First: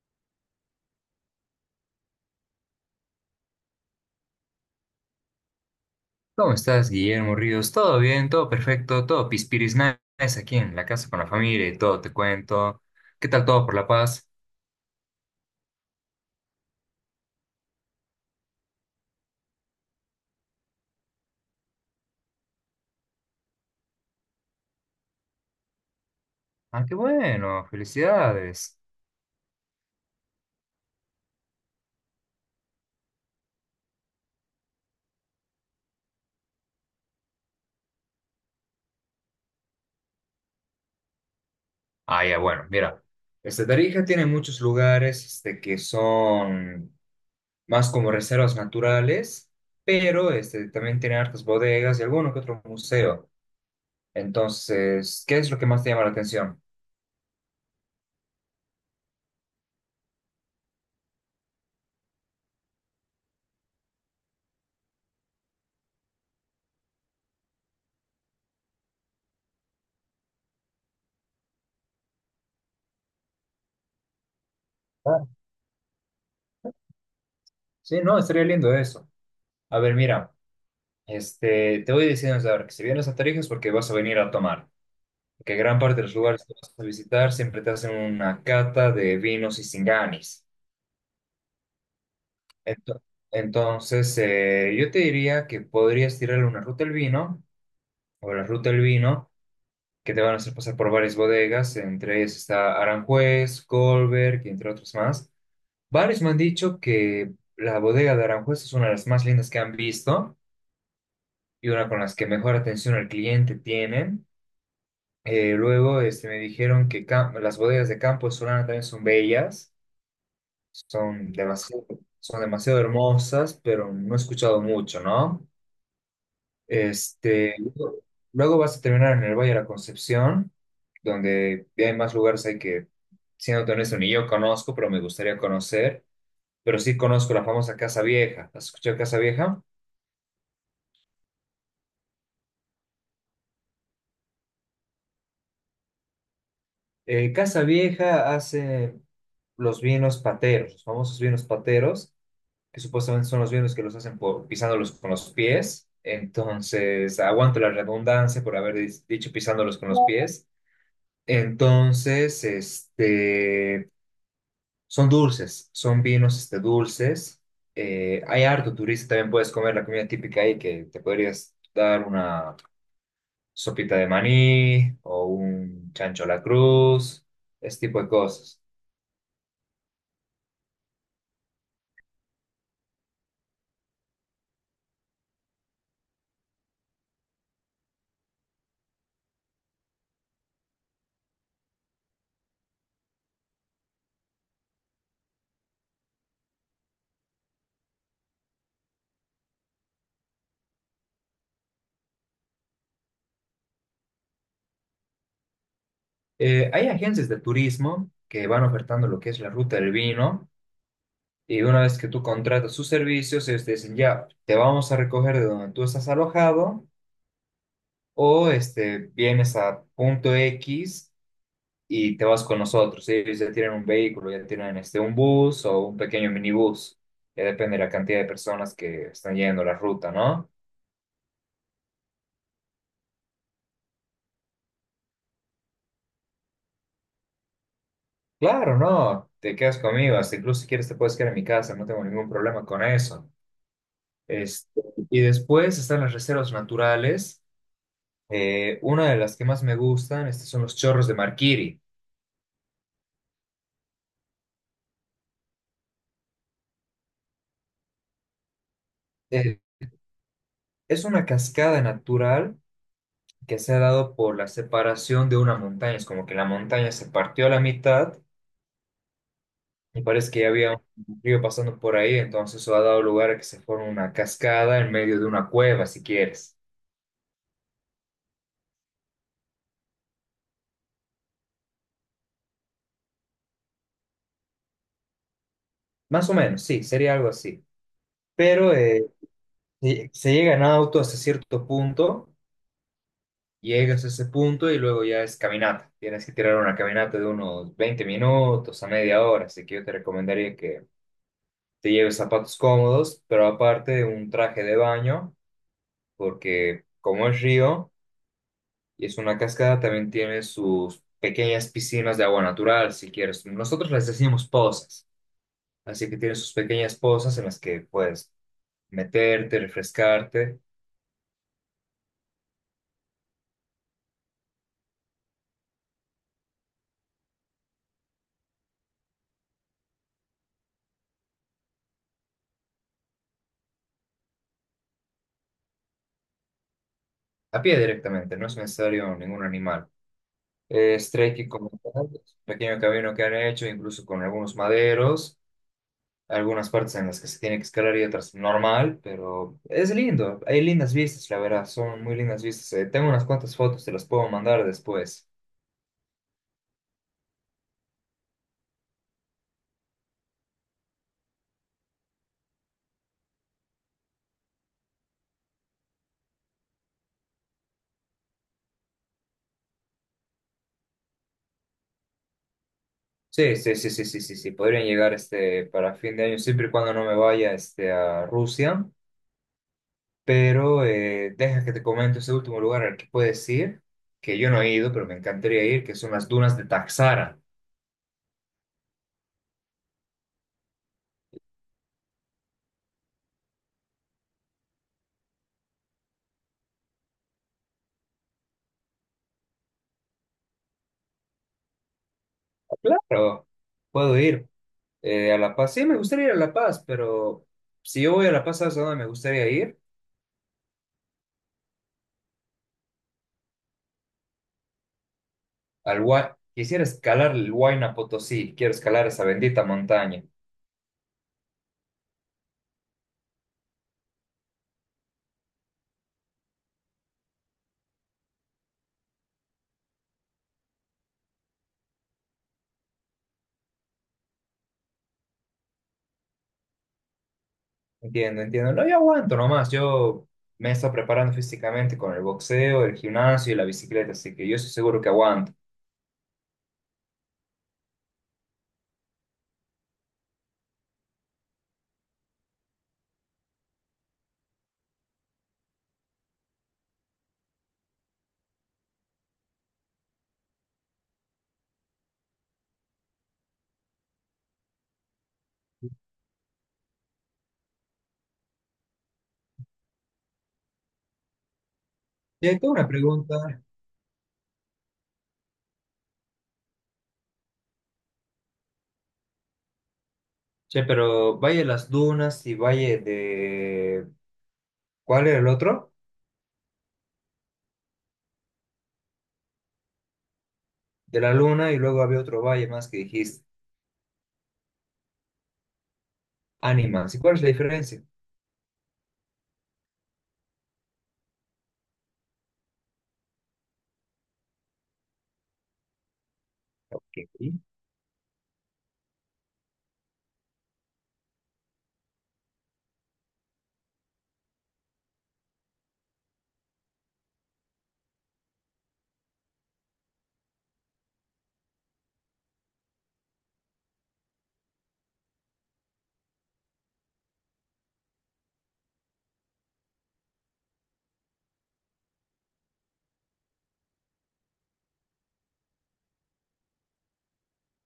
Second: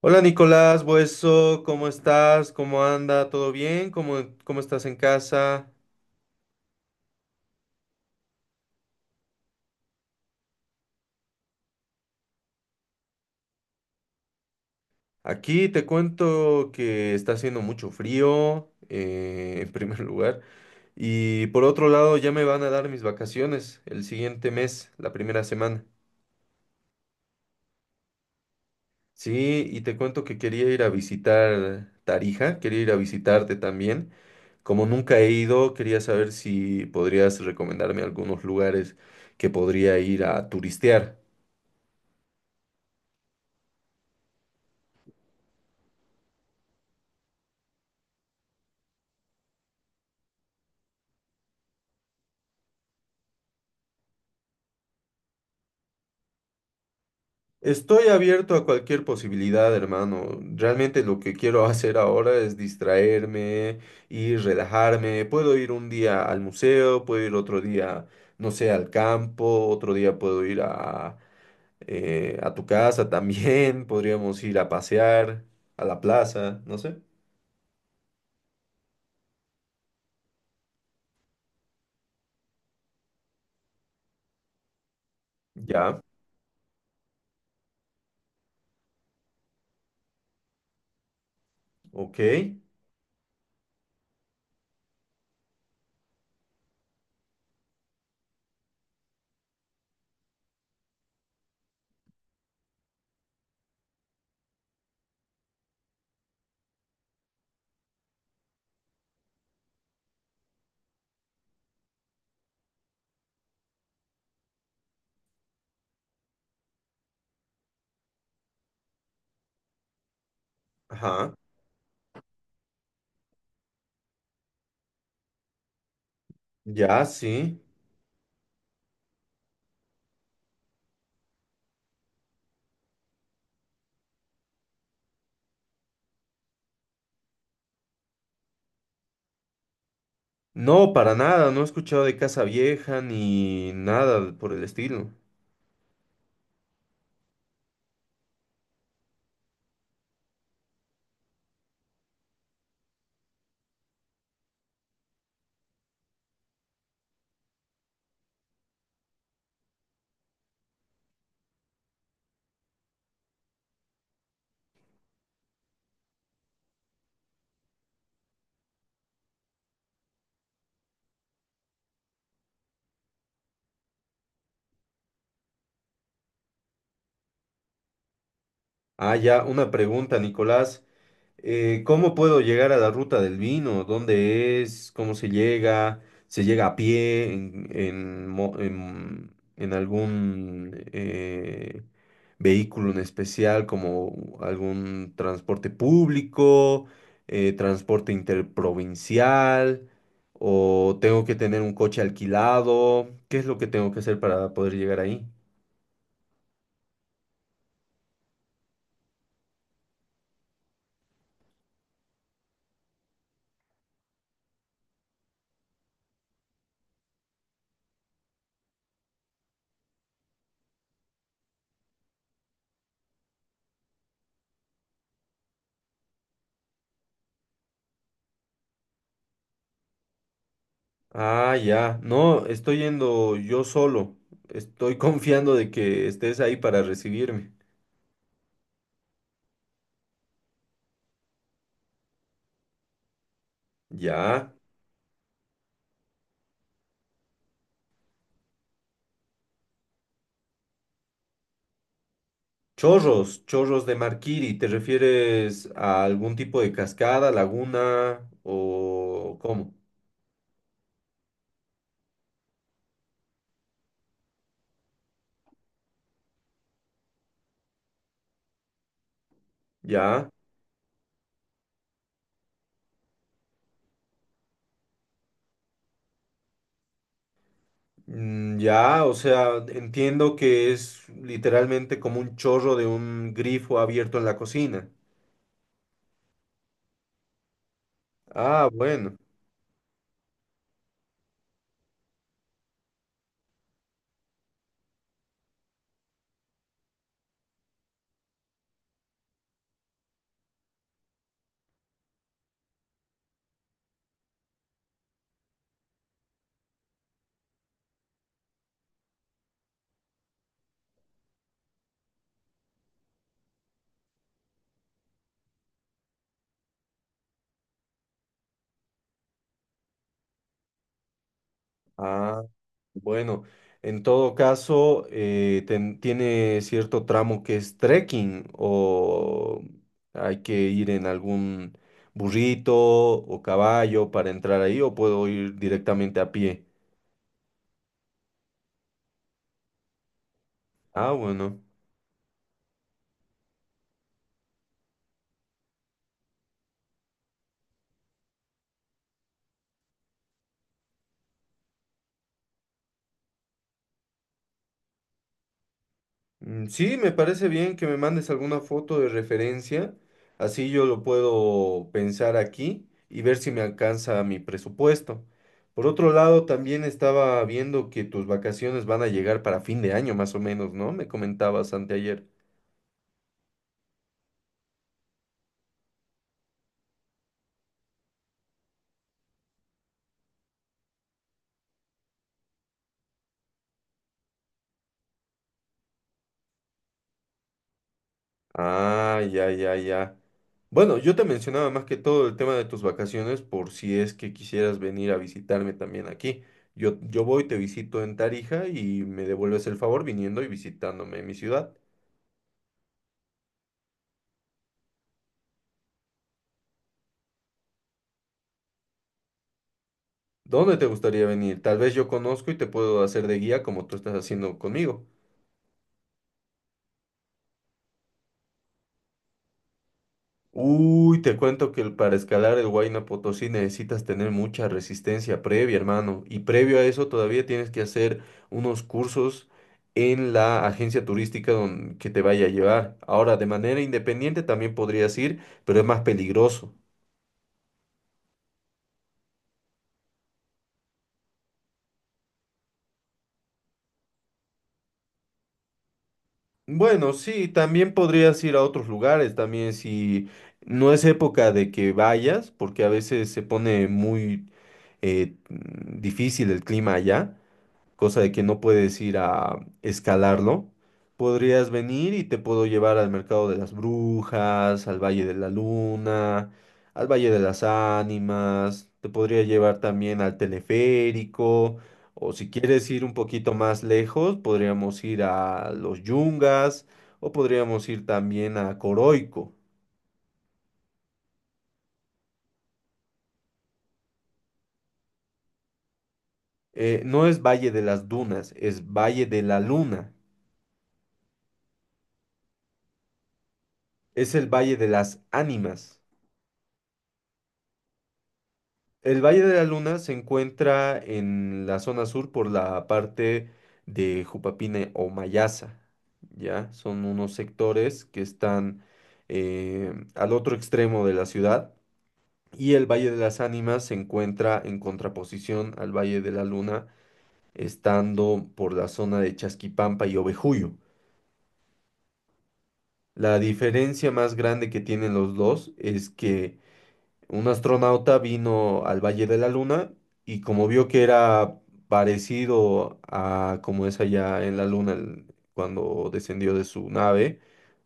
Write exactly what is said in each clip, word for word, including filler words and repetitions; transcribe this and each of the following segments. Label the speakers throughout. Speaker 1: Hola Nicolás, Bueso, ¿cómo estás? ¿Cómo anda? ¿Todo bien? ¿Cómo, cómo estás en casa?
Speaker 2: ¿Cómo estás, Guillermo Ríos? ¿Todo bien? ¿Todo perfecto? ¿Todo pispiris nice aquí en la casa con la familia y todo? Te cuento. ¿Qué tal todo por La Paz?
Speaker 1: Aquí te cuento que está haciendo mucho frío, eh, en primer lugar, y por otro lado ya me van a dar mis vacaciones el siguiente mes, la primera semana.
Speaker 2: Ah, qué bueno. Felicidades.
Speaker 1: Sí, y te cuento que quería ir a visitar Tarija, quería ir a visitarte también. Como nunca he ido, quería saber si podrías recomendarme algunos lugares que podría ir a turistear.
Speaker 2: Ah, ya, bueno, mira. Este, Tarija tiene muchos lugares este, que son más como reservas naturales, pero este, también tiene hartas bodegas y alguno que otro museo. Entonces, ¿qué es lo que más te llama la atención?
Speaker 1: Estoy abierto a cualquier posibilidad, hermano. Realmente lo que quiero hacer ahora es distraerme y relajarme. Puedo ir un día al museo, puedo ir otro día, no sé, al campo, otro día puedo ir a, eh, a tu casa también, podríamos ir a
Speaker 2: Ah,
Speaker 1: pasear, a la plaza, no sé.
Speaker 2: sí, no, estaría lindo eso. A ver, mira. Este, te voy diciendo desde ahora que si vienes a Tarija es porque vas a venir a tomar, porque gran parte
Speaker 1: Ya,
Speaker 2: de los lugares que vas a visitar siempre te hacen una cata de vinos y singanis.
Speaker 1: ok.
Speaker 2: Ento- Entonces, eh, yo te diría que podrías tirarle una ruta al vino, o la ruta del vino, que te van a hacer pasar por varias bodegas, entre ellas está Aranjuez, Colberg, y entre otros más. Varios me han dicho que la bodega de Aranjuez es una de las más lindas que han visto y una con las que mejor atención al cliente tienen. Eh, luego este, me dijeron que cam- las bodegas de Campo de Solana también son bellas, son
Speaker 1: Ajá.
Speaker 2: demasiado, son demasiado hermosas, pero no he escuchado mucho, ¿no?
Speaker 1: Ya,
Speaker 2: Este,
Speaker 1: sí.
Speaker 2: luego luego vas a terminar en el Valle de la Concepción, donde hay más lugares ahí que, siendo honesto, ni yo conozco, pero me gustaría conocer. Pero sí conozco la famosa Casa Vieja. ¿Has escuchado Casa Vieja?
Speaker 1: No, para nada, no he escuchado de Casa Vieja ni nada por el estilo.
Speaker 2: Eh, Casa Vieja hace los vinos pateros, los famosos vinos pateros que supuestamente son los mismos que los hacen por pisándolos con los pies. Entonces, aguanto la redundancia por haber dis- dicho pisándolos con los pies. Entonces, este, son dulces, son vinos este, dulces. Eh, hay harto turista, también puedes comer la comida típica ahí, que te podrías dar una sopita de maní o un chancho a la cruz, ese tipo de cosas.
Speaker 1: Ah, ya, una pregunta, Nicolás. Eh, ¿cómo puedo llegar a la ruta del vino? ¿Dónde es? ¿Cómo se llega? ¿Se llega a pie? ¿En, en mo- en- en algún eh, vehículo en especial, como algún transporte público, eh, transporte interprovincial? ¿O tengo que tener un coche alquilado? ¿Qué es lo que tengo que hacer para poder llegar ahí?
Speaker 2: Eh, hay agencias de turismo que van ofertando lo que es la ruta del vino. Y una vez que tú contratas sus servicios, ellos te dicen, ya, te vamos a recoger de donde tú estás alojado o este, vienes a punto X y te vas con nosotros. Ellos ya tienen un vehículo, ya tienen este, un bus o un pequeño minibús. Ya depende de la cantidad de personas que están yendo la ruta, ¿no?
Speaker 1: Ah, ya. No, estoy yendo yo solo. Estoy confiando de que estés ahí para recibirme.
Speaker 2: Claro, no, te quedas conmigo. Hasta incluso si quieres te puedes quedar en mi casa, no tengo ningún problema con eso.
Speaker 1: Ya.
Speaker 2: Este, y después están las reservas naturales. Eh, una de las que más me gustan, este, son los chorros de Marquiri.
Speaker 1: Chorros, chorros de Marquiri. ¿Te refieres a algún tipo de cascada, laguna o
Speaker 2: Eh,
Speaker 1: cómo?
Speaker 2: es una cascada natural que se ha dado por la separación de una montaña. Es como que la montaña se partió a la mitad y
Speaker 1: Ya.
Speaker 2: parece que ya había un río pasando por ahí, entonces eso ha dado lugar a que se forme una cascada en medio de una cueva, si quieres.
Speaker 1: Mm, ya, o sea, entiendo que es literalmente como un chorro de un grifo abierto en la cocina.
Speaker 2: Más o menos, sí, sería algo así.
Speaker 1: Ah,
Speaker 2: Pero eh,
Speaker 1: bueno.
Speaker 2: se se llega en auto hasta cierto punto, llegas a ese punto y luego ya es caminata. Tienes que tirar una caminata de unos veinte minutos a media hora, así que yo te recomendaría que te lleves zapatos cómodos, pero aparte un traje de baño, porque como es río y es una cascada, también tiene sus pequeñas piscinas de agua natural, si quieres. Nosotros les decimos pozas, así que tiene sus pequeñas pozas en las que puedes meterte, refrescarte,
Speaker 1: Ah. Bueno, en todo caso, eh, ten- tiene cierto tramo que es trekking o hay que ir en algún burrito o caballo para entrar ahí o puedo ir directamente a pie.
Speaker 2: a pie directamente, no es necesario ningún animal. Es
Speaker 1: Ah,
Speaker 2: trekking
Speaker 1: bueno.
Speaker 2: como tal, es un pequeño camino que han hecho, incluso con algunos maderos. Algunas partes en las que se tiene que escalar y otras normal, pero es lindo. Hay lindas vistas, la verdad, son muy lindas vistas. Eh, tengo unas cuantas fotos, te las puedo mandar después.
Speaker 1: Mm, sí, me parece bien que me mandes alguna foto de referencia, así yo lo puedo pensar aquí y ver si me alcanza mi presupuesto. Por otro lado, también estaba viendo que tus vacaciones van a llegar para fin de año más o menos, ¿no? Me comentabas anteayer.
Speaker 2: Sí, sí, sí, sí, sí, sí, sí, podrían llegar este, para fin de año, siempre y cuando no me vaya este, a Rusia, pero eh, deja que te comento ese último lugar al que puedes ir, que yo no he ido, pero me encantaría ir, que son las dunas de Taxara.
Speaker 1: Ah, ya, ya, ya. Bueno, yo te mencionaba más que todo el tema de tus vacaciones por si es que quisieras venir a visitarme también aquí. Yo, yo voy, te visito en Tarija y me devuelves el favor viniendo y visitándome en mi ciudad.
Speaker 2: Claro, puedo ir eh, a La Paz. Sí, me gustaría ir a La Paz, pero si yo voy a La Paz, ¿sabes a dónde me gustaría ir?
Speaker 1: ¿Dónde te gustaría venir? Tal vez yo conozco y te puedo hacer de guía como tú estás haciendo conmigo.
Speaker 2: al Hua- Quisiera escalar el Huayna Potosí, quiero escalar esa bendita montaña.
Speaker 1: Uy, te cuento que el- para escalar el Huayna Potosí necesitas tener mucha resistencia previa, hermano. Y previo a eso todavía tienes que hacer unos cursos en la agencia turística don- que te vaya a llevar. Ahora, de manera independiente también podrías ir, pero es más peligroso.
Speaker 2: Entiendo, entiendo. No, yo aguanto nomás. Yo me estoy preparando físicamente con el boxeo, el gimnasio y la bicicleta, así que yo estoy seguro que aguanto.
Speaker 1: Bueno, sí, también podrías ir a otros lugares, también si no es época de que vayas, porque a veces se pone muy eh, mm, difícil el clima allá, cosa de que no puedes ir a escalarlo, podrías venir y te puedo llevar al Mercado de las Brujas, al Valle de la Luna, al Valle de las Ánimas, te podría llevar también al teleférico, o
Speaker 2: Che,
Speaker 1: si
Speaker 2: tengo una
Speaker 1: quieres ir un poquito
Speaker 2: pregunta.
Speaker 1: más lejos, podríamos ir a los Yungas, o podríamos ir también a Coroico.
Speaker 2: Che, pero Valle de las Dunas y Valle de... ¿Cuál era el otro?
Speaker 1: Eh, no es Valle de las Dunas, es Valle de la Luna.
Speaker 2: De la Luna y luego había otro valle más que dijiste.
Speaker 1: Es el Valle de las Ánimas.
Speaker 2: Ánimas. ¿Y cuál es la diferencia?
Speaker 1: El Valle de la Luna se encuentra en la zona sur por la parte de Jupapine o Mayasa, ¿ya? Son
Speaker 2: Ok.
Speaker 1: unos sectores que están eh, al otro extremo de la ciudad y el Valle de las Ánimas se encuentra en contraposición al Valle de la Luna, estando por la zona de Chasquipampa y Ovejuyo. La diferencia más grande que tienen los dos es que un astronauta vino al Valle de la Luna y como vio que era parecido a como es allá en la Luna el- cuando descendió de su nave,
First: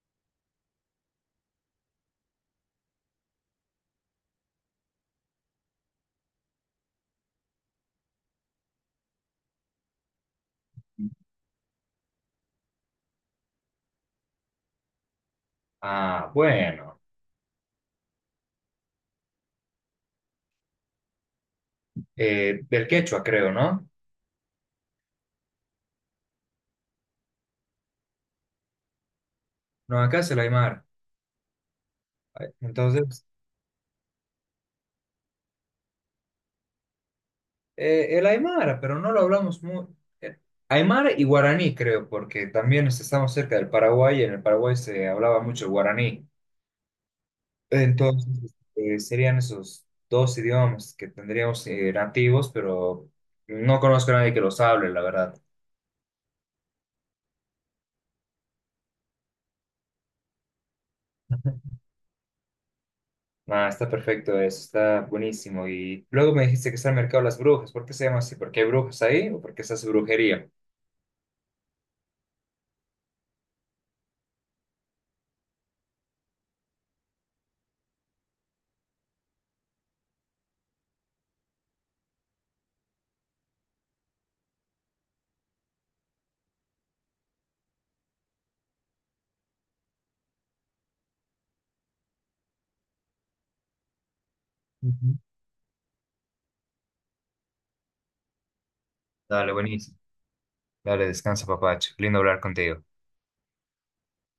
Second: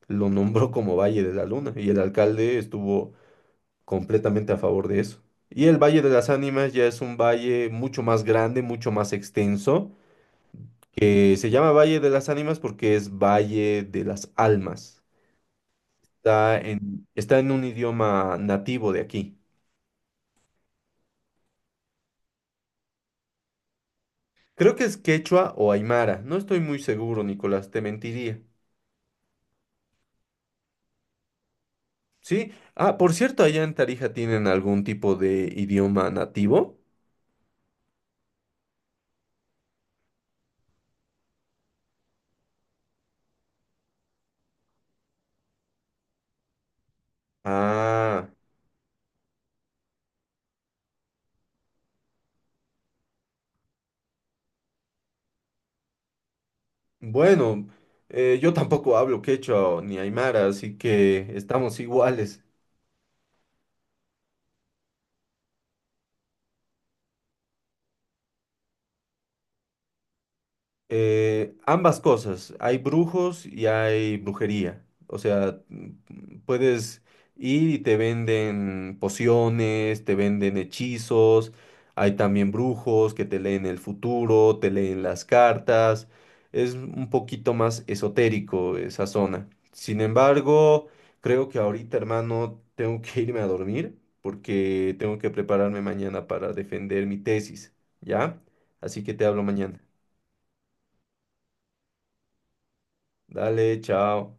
Speaker 1: lo nombró como Valle de la Luna y el alcalde estuvo completamente a favor de eso. Y el Valle de las Ánimas ya es un valle mucho más grande, mucho más extenso, que se llama Valle de las Ánimas porque es Valle de las Almas.
Speaker 2: Ah,
Speaker 1: Está
Speaker 2: bueno.
Speaker 1: en, está en un idioma nativo de aquí.
Speaker 2: Eh, del quechua, creo, ¿no?
Speaker 1: Creo que es quechua o aymara. No estoy muy seguro, Nicolás, te mentiría.
Speaker 2: No, acá es el Aymara.
Speaker 1: ¿Sí? Ah, por
Speaker 2: Entonces,
Speaker 1: cierto, allá en Tarija tienen algún tipo de idioma nativo.
Speaker 2: Eh, el Aymara, pero no lo hablamos muy. eh, Aymara y guaraní, creo, porque también es- estamos cerca del Paraguay y en el Paraguay se hablaba mucho guaraní.
Speaker 1: Ah,
Speaker 2: Entonces, eh, serían esos dos idiomas que tendríamos eh, nativos, pero no conozco a nadie que los hable, la verdad.
Speaker 1: bueno, eh, yo tampoco hablo quechua o ni aymara, así que estamos iguales.
Speaker 2: Ah, está perfecto eso, está buenísimo. Y luego me dijiste que está el mercado de las brujas. ¿Por qué se llama así? ¿Porque hay brujas ahí o porque se hace brujería?
Speaker 1: Eh, ambas cosas, hay brujos y hay brujería. O sea, mm, puedes ir y te venden pociones, te venden hechizos, hay también brujos que te leen el futuro, te leen las cartas. Es un poquito más esotérico esa zona. Sin embargo, creo que ahorita, hermano, tengo que irme a dormir porque
Speaker 2: Ujú.
Speaker 1: tengo que prepararme mañana para defender mi tesis, ¿ya? Así que te hablo
Speaker 2: Dale,
Speaker 1: mañana.
Speaker 2: buenísimo. Dale, descansa, papacho. Lindo hablar contigo.
Speaker 1: Dale, chao.